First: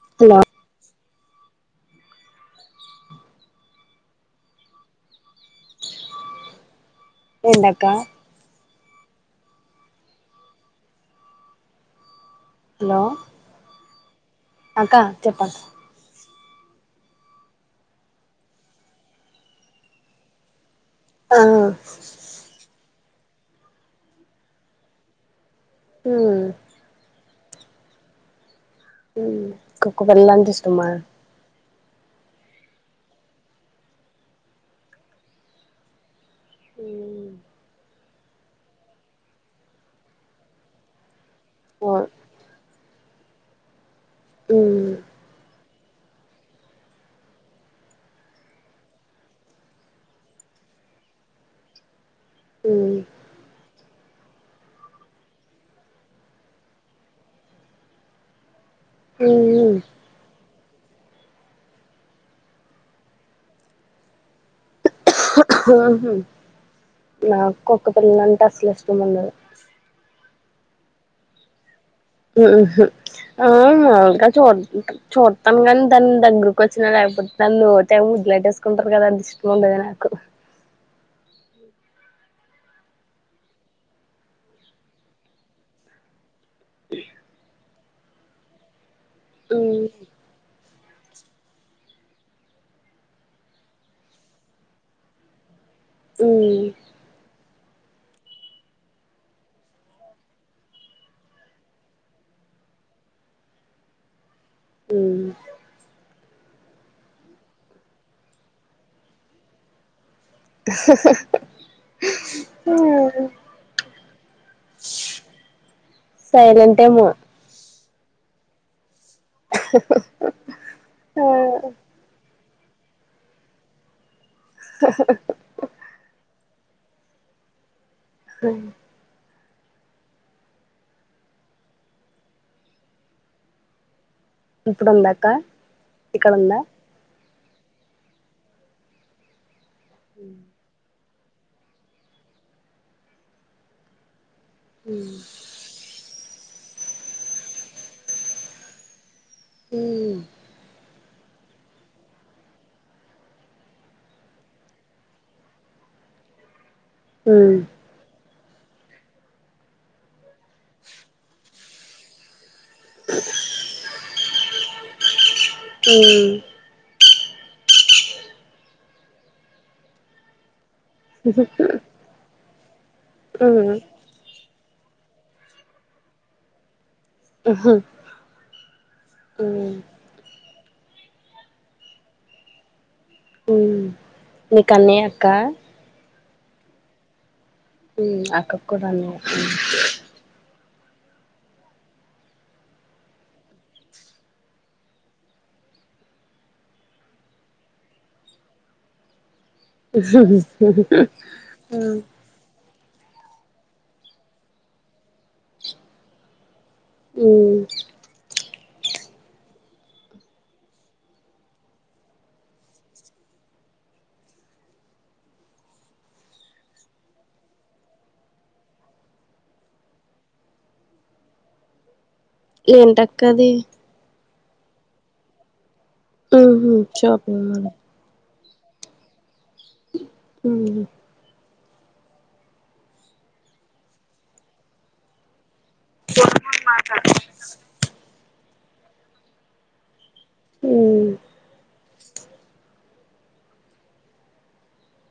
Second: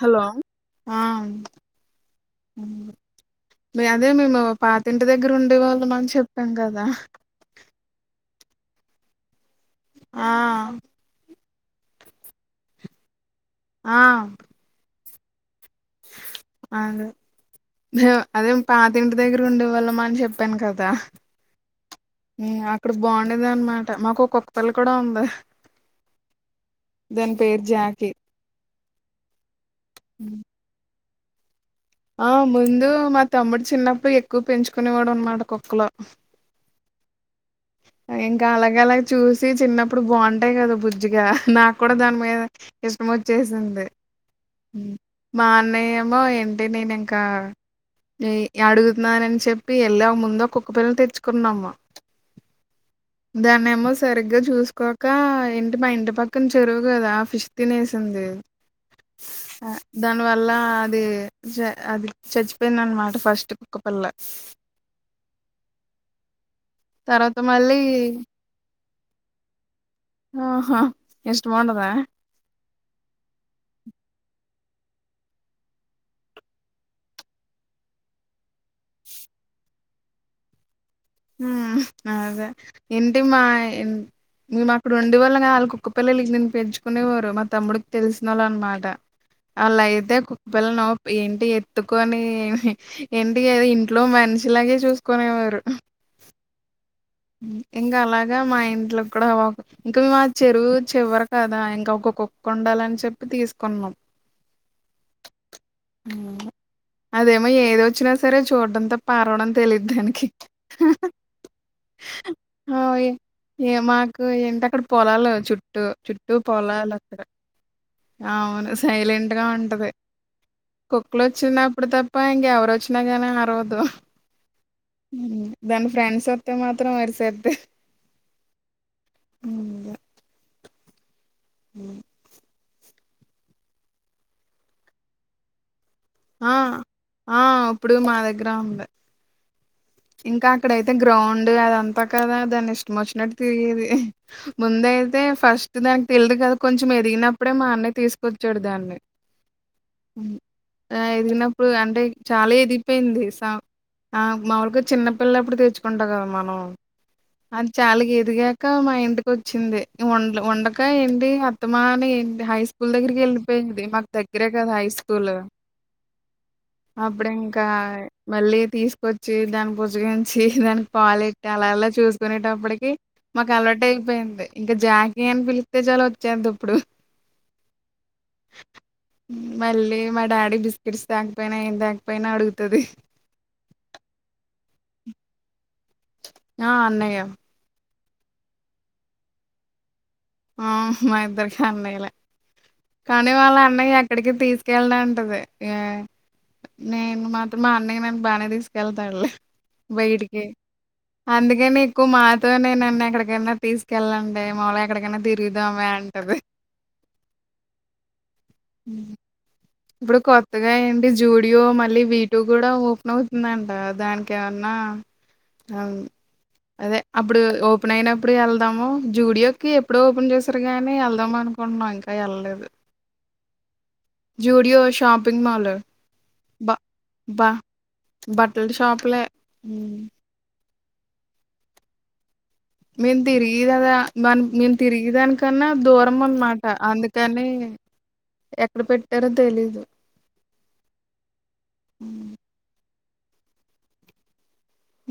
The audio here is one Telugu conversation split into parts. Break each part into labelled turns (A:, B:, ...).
A: హలో ఆ అదే మేము పాతింటి దగ్గర ఉండే వాళ్ళం అని చెప్పాం కదా
B: ఎంటక్కా
A: ఆ
B: హలో
A: ఆ
B: అక్క చెప్పక్క
A: అదే అదే పాతింటి దగ్గర ఉండేవాళ్ళమా అని చెప్పాను కదా
B: ఆ
A: దా అక్కడ బాగుండేది అనమాట మాకు ఒక్క కుక్క పిల్ల కూడా ఉంది
B: ఉ
A: దాని పేరు జాకి
B: కుక్క పిల్ల అంటే ఇష్టమా
A: ఆ ముందు మా తమ్ముడు చిన్నప్పుడు ఎక్కువ పెంచుకునేవాడు అనమాట కుక్కలు
B: ఉ
A: ఇంకా అలాగ అలాగ చూసి చిన్నప్పుడు బాగుంటాయి కదా బుజ్జిగా నాకు కూడా
B: ఓ
A: దాని మీద ఇష్టం వచ్చేసింది
B: మ్
A: మా అన్నయ్య మో ఏంటి నేను ఇక అడుగుతున్నానని చెప్పి వెళ్ళా ముంద కుక్క పిల్లని తెచ్చుకున్నాము
B: మ్
A: ధ్యాన్ ఏమో సరిగ్గా చూసుకోక ఏంటి మా ఇంటి పక్కన చెరువు కదా ఫిష్ తినేసింది
B: మ్
A: ఆ దన్ లా అది చ అది చచ్చిపోయింది అనమాట ఫస్ట్ కుక్కపిల్ల తర్వాత
B: నాకు
A: మళ్ళీ
B: కుక్క పిల్లల అంటే అసలు ఇష్టం ఉండదు
A: ఆహా ఇష్టముండదా
B: ఉ ఆ మాకా చూ చూతాం కాని దాన్ని దగ్గకు వచ్చినా లేకపో ఇలైట్సుకుంటారు కదా అంత ఇష్టం ఉండది నాకు
A: ఊ అదే ఎంటి మాన్ నువు అక్కడ ఉండి వల్ల క ఆళ్ కుక్క పిల్లకి నేను పెంచుకునేవారు మా తమ్ముడికి తెలిసినోళ్ళ అనమాట
B: మ్
A: వాళ్ళయితే కుక్కపిల్లను ఏంటి ఎత్తుకొని ఏంటి అదో ఇంట్లో మనిషిలాగే చూసుకునేవారు
B: ఊమ్
A: ఇంకా అలాగా మా ఇంట్లో కూడా ఇంకా మా చెరువు చివర కదా ఇంకా ఒక్కొక్కొ కొండాలని చెప్పి తీసుకున్నాం
B: ఉ
A: అదేమో ఏది వచ్చినా సరే చూడ్డం తప్ప అరవడం తెలిదు దానికి అ
B: మ్
A: ఏ మాకు ఏంట అక్కడ పొలాలు చుట్టూ చుట్టూ
B: సైలెంట్
A: పొలాలు
B: ఏమో
A: అక్కడ అవును సైలెంట్ గా ఉంటది కుక్కలు వచ్చినప్పుడు తప్ప ఇంకా ఇంక ఎవరు వచ్చినా కానీ అర్వదు దాని ఫ్రెండ్స్ వస్తే మాత్ త్రం అరిసేద్ది
B: అ
A: హ
B: ఇప్పుడుందా అక్క
A: ఆ
B: ఇక్కడుందా
A: ఆ ఇప్పుడు మా దగ్గర ఉంది ఇంకా అక్కడయితే అయితే గ్రౌండ్ అదంతా కదా దాన్ని ఇష్టం వచ్చినట్టు తిరిగేది ముందయితే
B: నీకు
A: ఫస్ట్ దానికి తెలిదు కదా కొంచెం ఎదిగినప్పుడే మా అన్నయ్య తీసుకొచ్చాడు దాన్ని
B: ఊ
A: ఆ ఎదిగినప్పుడు అంటే చాలా ఎదిగిపోయింది ఆ మావర్క చిన్నపిల్లప్పుడు తెచ్చుకుంటరో కదా మనం అది చాలా ఇదిగా మా ఇంటికి వచ్చింది వండక ఏంటి అత్తమా అని ఏంటి హై స్కూల్ దగ్గరికి వెళ్ళిపోయింది మాకు దగ్గరే కదా హై స్కూల్ అప్పుడు ఇంకా మళ్ళీ తీసుకొచ్చి దాని బుజ్జగించి దానికి పాలిట్ అలాలా చూసుకునేటప్పటికి మాకు అలవాట్ అయిపోయింది ఇంకా జాకి అని పిలిత్తే చాలా వచ్చేది అప్పుడు మళ్ళీ మా డాడీ బస్ కిడిస్ తాకపోయినా ఏం తాకపోయినా అడుగుతది
B: ఉమ్ నీకన్నయ్య అక్క
A: ఆ అన్నయ్య
B: ఉ అక్క కూడా అన్నయ
A: ఆ మా ఇద్దరుకి అన్నయ్యలే కానీ వాళ్ళ అన్నయ్య ఎక్కడికి తీసుకెళ్లడు అంటది నేను మాత్రం మా అన్నయ్యని నేను బానే తీసుకెళ్తాడలే బయటికి అందుకని ఎక్కువ మాతోనేన నను ఎక్కడికైనా తీసుకెళ్ళండి మాళ ఎక్కడికైనా తిరుగుదామ అంటది
B: ఉ
A: అ ఇప్పుడు కొత్తగా ఏంటి జూడియో మళ్ళీ వీటుో కూడా ఓపెన్ అవుతుందంట దానికి ఏమన్నా ఆ అవును అదే అప్పుడు ఓపెన్ అయినప్పుడు వెళ్దాము జూడియోకి ఎప్పుడు ఓపెన్ చేసారు గానీ వెళ్దాంమని కున్న
B: ఏంటి అక్క అది
A: జుడియో షాపింగ్ మాలు
B: ఉహు షాపింగ్ మల్
A: బట్టల్ షాపులే ఉ మేమ్ తిరిగిదాదా దా మేము తిరిగిదానికి కన్నా దూరం అన్నమాట అందుకని ఎక్కడ పెట్టారో తెలీదు
B: ఉ
A: ఊ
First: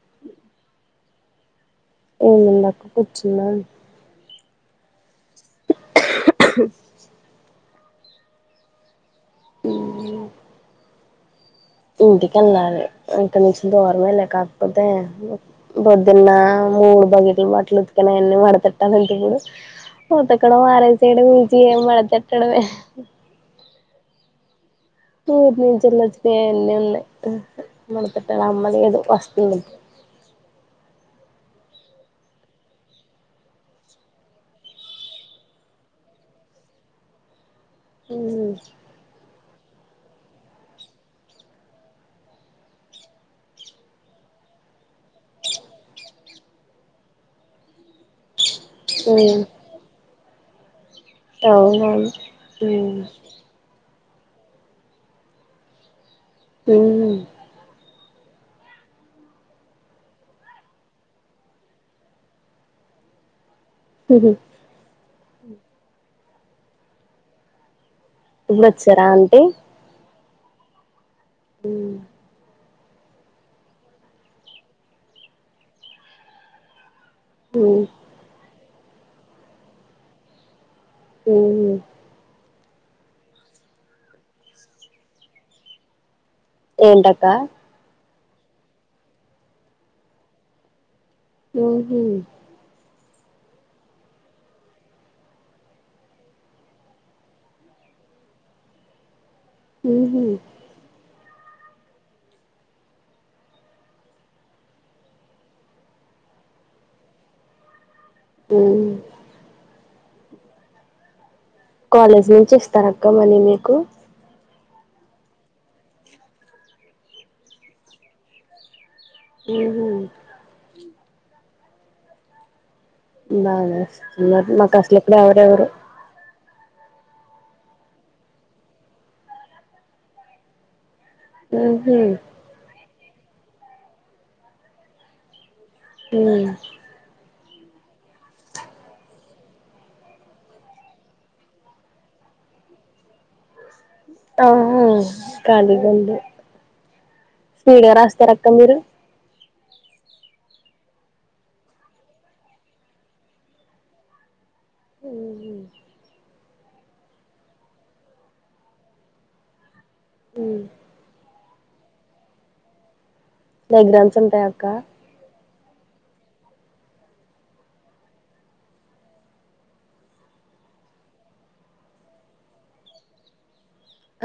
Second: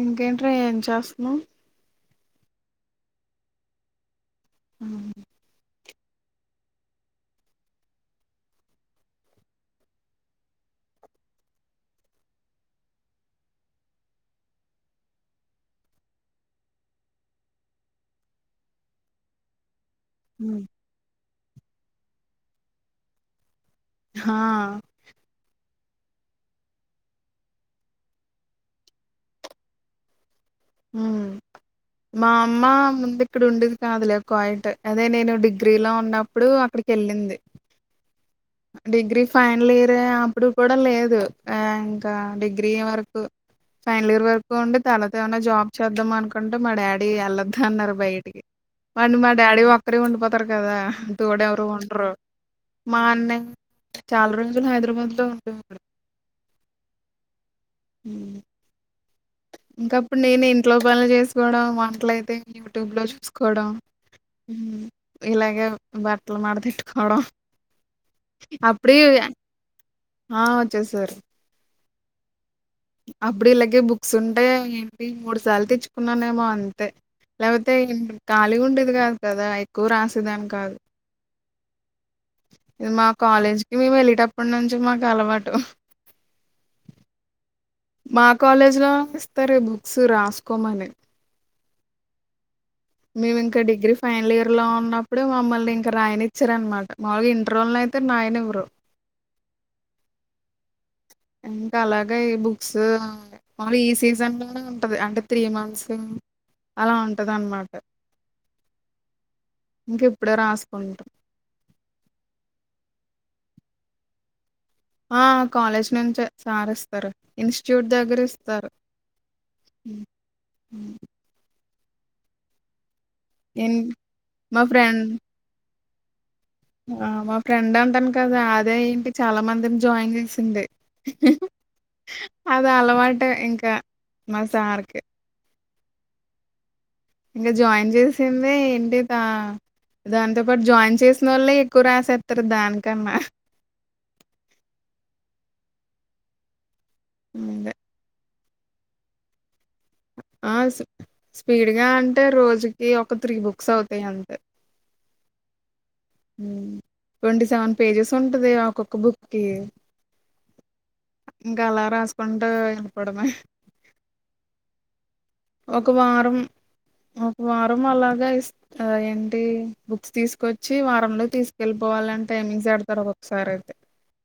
A: ఇంకేంట్రా ఏం చేస్తున్నావ్
B: ఏముందక్క కూర్చున్నాను
A: ఉ
B: [inaudible] హ్మ్ ఇంటికెళ్ళాలి ఇంక నుంచి దూరమే లే కాకపోతే పొద్దున్న మూడు బగెట్లు బట్టలు ఉతుకిన అవన్నీ మడతెట్టాలంటే ఇప్పుడు ఉతకడం అరెసయడం ఈజీ ఎ మడతెట్టడమే
A: హా
B: ఊరునుంచీయేలోచినఅన్నీ ఉన్నాయి మడతెటాలి అమ్మ లేదు వస్తుంది
A: ఉ మా అమ్మ ముందు ఇక్కడ ఉండేది కాదులే కోయింట్ అదే నేను డిగ్రీలో ఉన్నప్పుడు అక్కడి కెళ్ళింది డిగ్రీఫ్ ఫైనల్ ఇయర్ అప్పుడు కూడా లేదు ఇంకా డిగ్రీ అయ్యేవరకు ఫైనల్ ఇయర్ వరకు ఉండి తర్వాత ఏమన్న జాబ్ చేద్దాం అనుకుంటే మా డాడీ ఎళ్లొద్దు అన్నారు బయటికి మళ్ళీ మా
B: మ్మ్
A: డాడీ ఒక్కరే ఉండిపోతారు కదా తోడు ఎవరు
B: అవునవును
A: ఉండరు మా అన్నయ చాలా రోజులు హైదరాబాద్లో ఉండేవోడు
B: ఉ
A: హ్మ్ ఇంకప్పుడు నేను ఇంట్లో పనులు చేసుకోవడం వంట్లయితే యూట్యూబ్లో చూసుకో కోడం
B: ఇప్పుడు
A: ఉ ఇలాగే బట్టలు మాడతెట్టుకోడం
B: ఉండి వచ్చార అంటీ
A: ఆ వచ్చేసారు
B: ఉ
A: అప్పుడు ఇలాగే బుక్స్ ఉంటే ఏంటి మూడు సార్లు తెచ్చుకున్నానేమో అంతే లేకపోతే ఇ ఖాళీ ఉండేది కాదు కదా ఎక్కువ రాసేదాని కాదు
B: ఉ
A: మేము మ కాలేజీకి మేము వెళ్లేటప్పటి నుంచి మాకు అలవాటు
B: ఏంటక్క
A: మా కాలేజ్ లో ఇస్తారు బుక్స్ రాసుకోమని
B: ఉహు
A: మేము ఇంకా డిగ్రీ ఫైనల్ ఇయర్లో ఉన్నప్పుడే మమ్మల్ని ఇంకా రాయనిచ్చర అనమాట మామలుగా ఇంటరోల్నే అంతే నాయనివరు
B: ఉహు
A: ఇంకా అలాగే ఈ బుక్స్ మళ్ళి ఈ సీజన్లోనే ఉంటది అంటే త్రీ మంత్స్ అలా ఉంటది అన్నమాట
B: ఉ
A: ఇంక ఇప్పుడే రాసుకుంటు
B: కాలేజ్ నుంచి ఇస్తార అక్క మనీ మీకు
A: ఆ కాలేజ్ నుంచే సార్ ఇస్తారు ఇన్స్టిట్యూట్ దగ్గర ఇస్తారు
B: ఉహు
A: హుహు. ఇన్
B: బాగా
A: మా
B: మాకు
A: ఫ్రెండ్
B: అసలుప్పుడు ఎవర ఎవరు
A: ఆ మా ఫ్రెండ్ అంటాను కదా అదే ఏంటి చాలా మందిని జాయిన్ చేసింది అద అలవాటే ఇంకా మాసార్కి
B: ఉ
A: ఇంగ జాయిన్ చేసింది ఏంటి త దాంతో పాటు జాయిన్ చేసిన వాళ్లే ఎక్కువ రాసేత్తరు దానికన్న
B: ఆహా కాలీగ ఉంది
A: అదే.
B: ఫ్రీగా రాస్తే క మీరు
A: ఆ స్పీడ్గా అంటే రోజుకి ఒక త్రీ బుక్స్ అవుతయ్ అంతే
B: ఉ
A: ట్వంటీ సెవెన్ పేజెస్ ఉంటది ఒక్కొక్క బుక్కిి
B: ఉ
A: ఇంకా అలా రాసుకుంటూ వెళ్ళిపోవడమే
B: డైగ్రామ్స్ ఉంటాయ అక్క
A: ఒక వారం ఒక వారం అలాగా ఇస్ ఏంటి బుక్స్ తీసుకొచ్చి వారంలో తీసుకెళ్ళిపో పోవాలంటే టైమింగ్సేపెడతారు ఒకొక్కసారి అయి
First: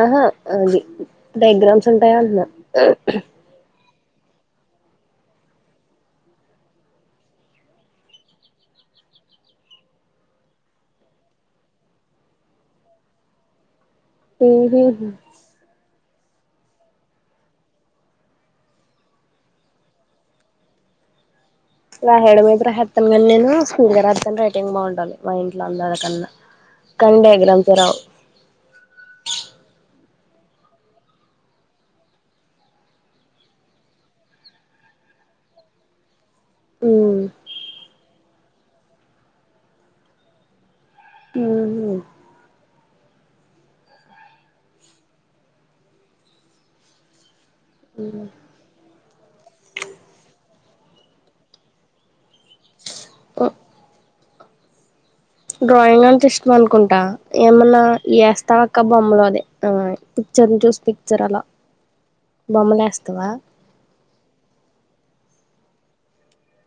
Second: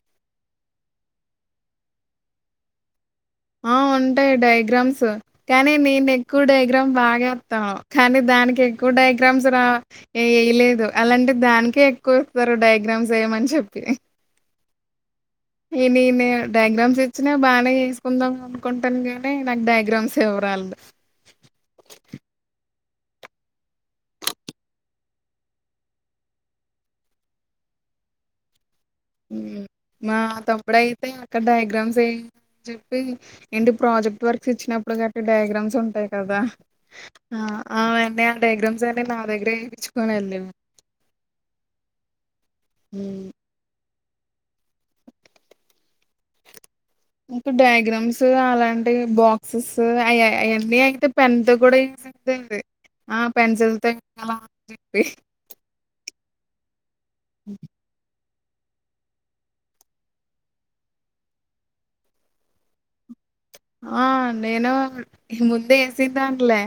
B: ఆహా అది డయాగ్రామ్స్ ఉంటాయా అన్న
A: ఆ ఉంటాయి డయాగ్రామ్స్ కానీ నేను ఎక్కువ డయాగ్రామ్ బాగేత్త కానీ దానికి ఎక్కువ డయాగ్రామ్స్ రా వేయలేదు అలాంటి దానికే ఎక్కువ ఇస్తరు డయాగ్రామ్స్ వేయమని చెప్పి
B: ఉహు
A: నేనే డయాగ్రామ్స్ ఇచ్చినా బానే చేసుకుందాం అనుకుంటాను గానీ నాకు డయాగ్రామ్స్ ఎవరాల [inaudible]
B: రాయడం మీతే రాహేతాను కానీ నేను స్కూల్ దగరడతాను రైటింగ్ బాగుండాలి మా ఇంట్లో అందరి అకన్నా కానీ డైగ్రాంసే రావ్
A: ఉ మా తమ్ముడు అయితే అక్కడ డయాగ్రామ్స్ ఏ అని చెప్పి ఏంటి ప్రాజెక్ట్ వర్క్స్ ఇచ్చినప్పుడు డుట్టి డయాగ్రామ్స్ ఉంటాయి కదా
B: ఉమ్
A: అవునండి డయాగ్రామ్స్ అన్ని నా దగ్గరే ఏపిచ్చుకొని వెళ్ళి ఉ కు డయాగ్రామ్స్ అలాంటి బాక్సెస్ అయ్ అయన్నీ అయితే పెన్ తో కూడా ది ఆ
B: ఉహు
A: పెన్సిల్ తో అలాని చెప్పి
B: డ్రాయింగ్ అంటే ఇష్టం అనుకుంటా ఏమన్నా తోక బొమ్మలు అదే ఆ పిక్చర్ చూసి పిక్చర్ అలా బొమ్మలేస్తవా.
A: ఆహ్ నేను ముందే వేసుంటానులే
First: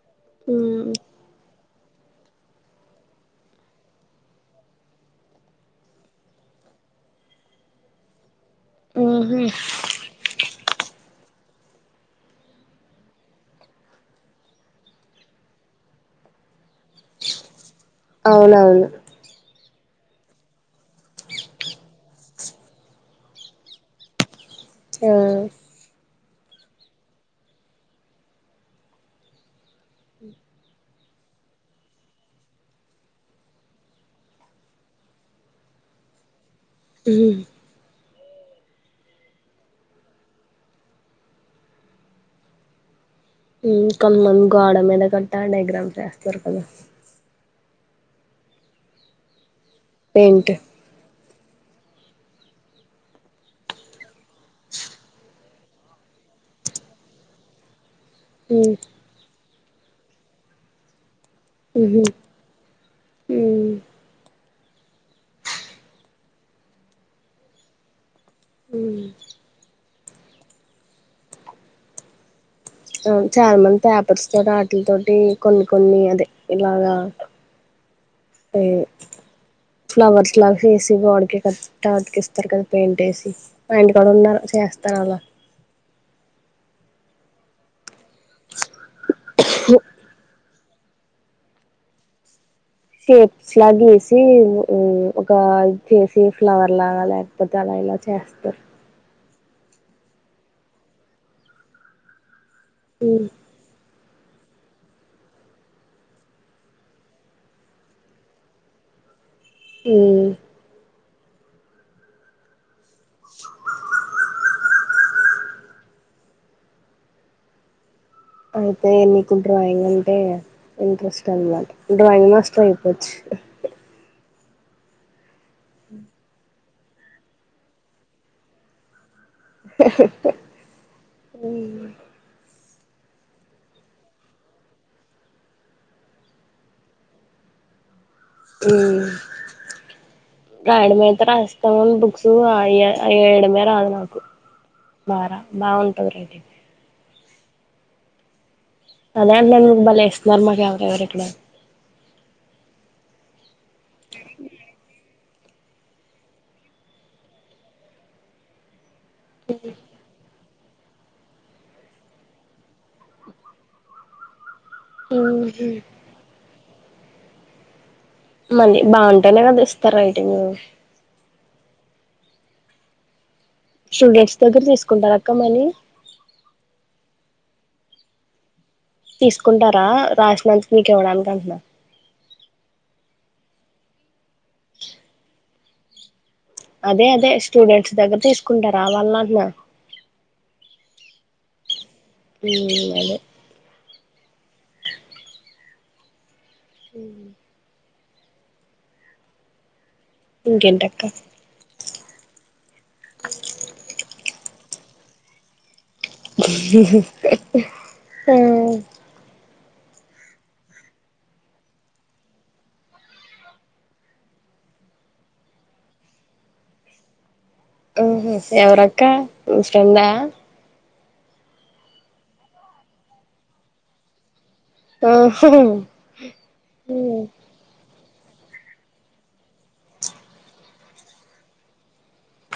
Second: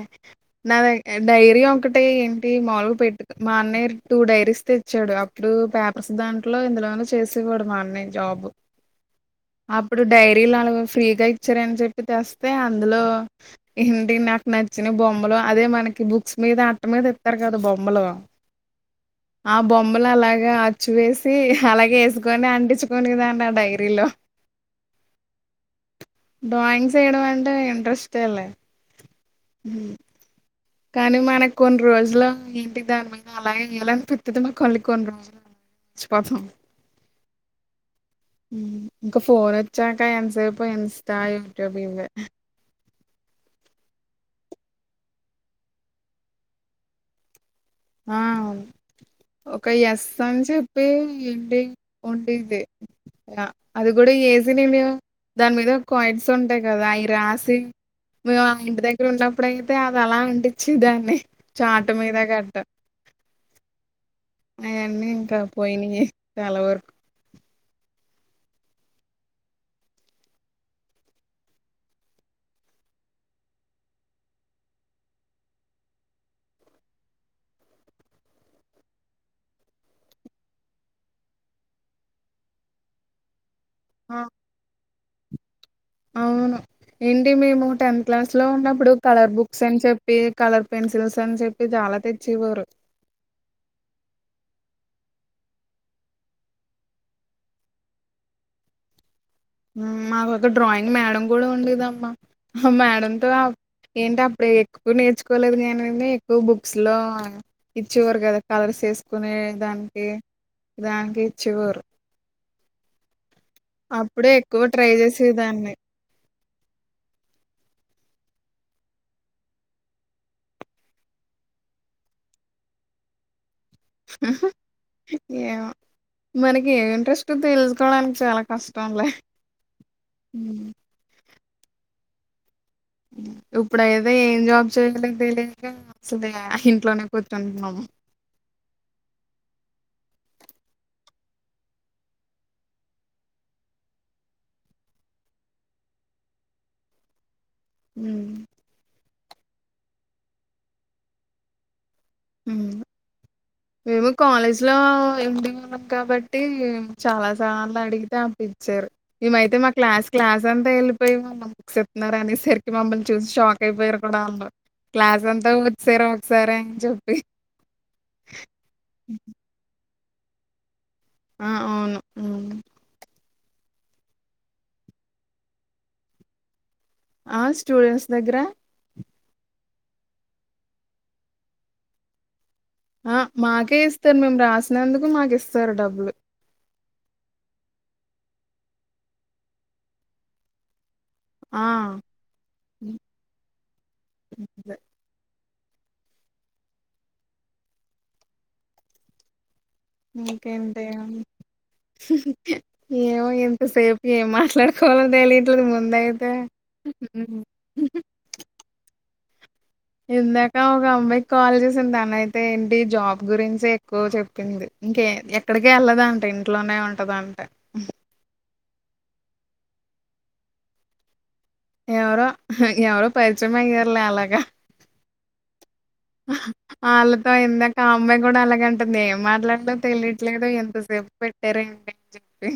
A: నాది
B: ఉమ్
A: డైరీ ఒక. ఒకటే ఏంటి మాముల్గు పెట్టు మా అన్నయ్య టూ డైరీస్ తెచ్చాడు అప్పుడు పేపర్స్ దాంట్లో ఇందులో. దాన్ని చేసి ఇవ్వడు మా అన్నయ్య జాబ్
B: ఉహు
A: అప్పుడు డైరీలు వాళ్లు ఫ్రీగా. చ్చర అని చెప్పి తెస్తే అందులో ఇంటి నాకు నచ్చిన బొమ్మలు అదే మనకి బుక్స్. ఆహ్ అట్ట మీద ఇస్తారు కదా బొమ్మలు
B: అవునవును
A: ఆ బొమ్మలు. బొమ్మలు అలాగా అచ్చువేసి అలాగే వేసుకొని అంటించుకోనే దాన్ని ఆ డైరీలో.
B: ఆహ్.
A: డ్రాయింగ్ చేయటం అంటే ఇంంట్రెస్టేలే. కానీ మనకు కొన్ని రోజులు ఏంటి దాని మీద అలాగే గీయాలనిపిస్తది మళ్ళీ కొన్ని కొన్ని రోజులు ప్రథం.
B: ఉమ్.
A: ఉమ్ ఇంకా ఫోన్ వచ్చాక ఎంతసేపు ఇన్స్టా యూట్యూబ్ ఇవే.
B: ఉమ్ కొంతమంది గోడ మీద కట్టాలి డైగ్రామ్స్ వేస్తారు కదా.
A: ఆహ్ ఒక ఎస్ అని
B: పెయింట్
A: చెప్పి. ఉమ్ ఉంటే ఇదే. అది కూడా ఏజినడి దాని మీద కాయిన్స్ ఉంటాయి కదా అవి రాసి. మేము ఆ
B: ఉమ్
A: ఇంటి దగ్గర ఉన్నప్పుడు అయితే అది అలా అంటించి దాన్ని చాటు
B: ఉహుమ్
A: మీద గట్టు.
B: ఉమ్.
A: అయన్నీ ఇంకా పోయినయే చాలా వరకు.
B: ఉమ్. ఆహ్ చాలామంది పేపర్స్ తోటి ఆటల తోటి కొన్ని కొన్ని అదే ఇలాగా ఏయ్. ఫ్లవర్స్ లాగా చేసి గోడకు ఇట్లా అతికిస్తారు కదా పెయింటేసి. మా ఇంటి కాడా
A: ఆ
B: ఉన్నాగ చేస్తా అలా.
A: అవును ఏంటి మేము టెన్త్ క్లాస్ లో ఉన్నప్పుడు కలర్ బుక్స్ అని చెప్పి కలర్. పెన్సిల్స్ అని చెప్పి చాలా తెచ్చేవారు.
B: షేప్స్ లా గీసి ఉమ్ ఒక ఇది చేసి ఫ్లవర్ లాగా లేకపోతే అలాగ. లా చేస్తారు.
A: ఉమ్ మాకొ ఒక డ్రాయింగ్ మేడం కూడా ఉండేదమ్మా ఆ
B: ఉమ్
A: మేడంతో. ఏంటి అప్పుడు ఎక్కువ నేర్చుకోలేదు కానీఎక్కువ బుక్స్ లో ఇచ్చేవారు కదా కలర్స్ ఏస్. కొనే దానికి
B: ఉమ్
A: దానికి చివరు. అప్పుడే ఎక్కువ ట్రై చేసేదాన్ని.
B: అయితే నీకు డ్రాయింగ్ అంటే ఇంట్రెస్ట్ అనమాట డ్రాయింగ్ మాస్టర్ అయిపోవచ్చు.
A: ఆహ్ ఏం.
B: ఆహ్.
A: మనకి ఏం ఇంట్రెస్టో తెలుసుకోవడానికి చాలా కష్టంలే హ్మ్.
B: ఉమ్.
A: ఇప్పుడైతే ఏం జాబ్ చేయలేక తెలియక అసలే ఇంట్లోనే కూర్చుంటున్నాము.
B: ఉహూ. రాయడమయితే రాస్తాం బుక్స్ ఆహ్ వేయడమైతే రాదు నాకు. బారా బాగుంటది రెడైతే.
A: హ
B: అదే అంట్నాను మీకు బలేస్తున్నారు మాకెవరు ఇవ్వట్లేదాని
A: ఉమ్ ఇగో కాలేజ్లో ఉండే వాళ్లం కాబట్టి చాలా సార్లు అడిగితే అప్పుడిచారు మేంమైతే మా క్లాస్ క్లాస్ అంతాళపోయి మామ్మమ్ చెప్తున్నార అని సరికి మమ్మల్ని చూసి షాక్ అయిపోయారు కూడా ఆంధ్రు క్లాస్ అంతా వచ్చేస్రా ఒకసారి అని చెప్పి
B: మల్లి బాగుంటేనే కదా ఇస్తారు రేటింగు
A: ఆ అవును
B: స్టూడెంట్స్ దగ్గర తీసుకుంటారు అక్క మని
A: ఆ స్టూడెంట్స్ దగ్గర
B: తీసుకుంటారా రాసినందుకు మీక్ ఇవ్వడానికి అంటున్నా
A: ఆ మాకే ఇస్తారు మేము రాసినందుకు మాకు ఇస్తారు డబ్బులు
B: అదే అదే స్టూడెంట్స్ దగ్గర తీసుకుంటారు ఆ వాళ్లంట్నా
A: ఆ
B: ఉ
A: హ్మ్.
B: అదే
A: అదే
B: హ
A: ఇంకేంటే
B: ఇంకేంటక్క
A: ఏమో ఇంతసేపు ఏమ ఎట్లాడుకోవాల తెలిదు ముందైతే ఇందాక ఒక అమ్మాయికి కాల్ చేసింది తన అయితే ఏంటి జాబ్ గురించి ఎక్కువ చెప్పింది ఇంకే ఎక్కడికి ఎల్లదంట ఇంట్లోనే ఉంటదంట
B: ఆహా ఎవరక్క మీ ఫ్రెండా
A: ఎవరో ఎవరో పరిచయమాయర్లే అలాగా ఆళ్లతో ఇందాక ఆ అమ్మాయిని కూడా అలాగంటది ఏం మాట్లాడలో తెలియట్లేదుో ఎంతసేపు పెట్టార ఏంటి అని చెప్పి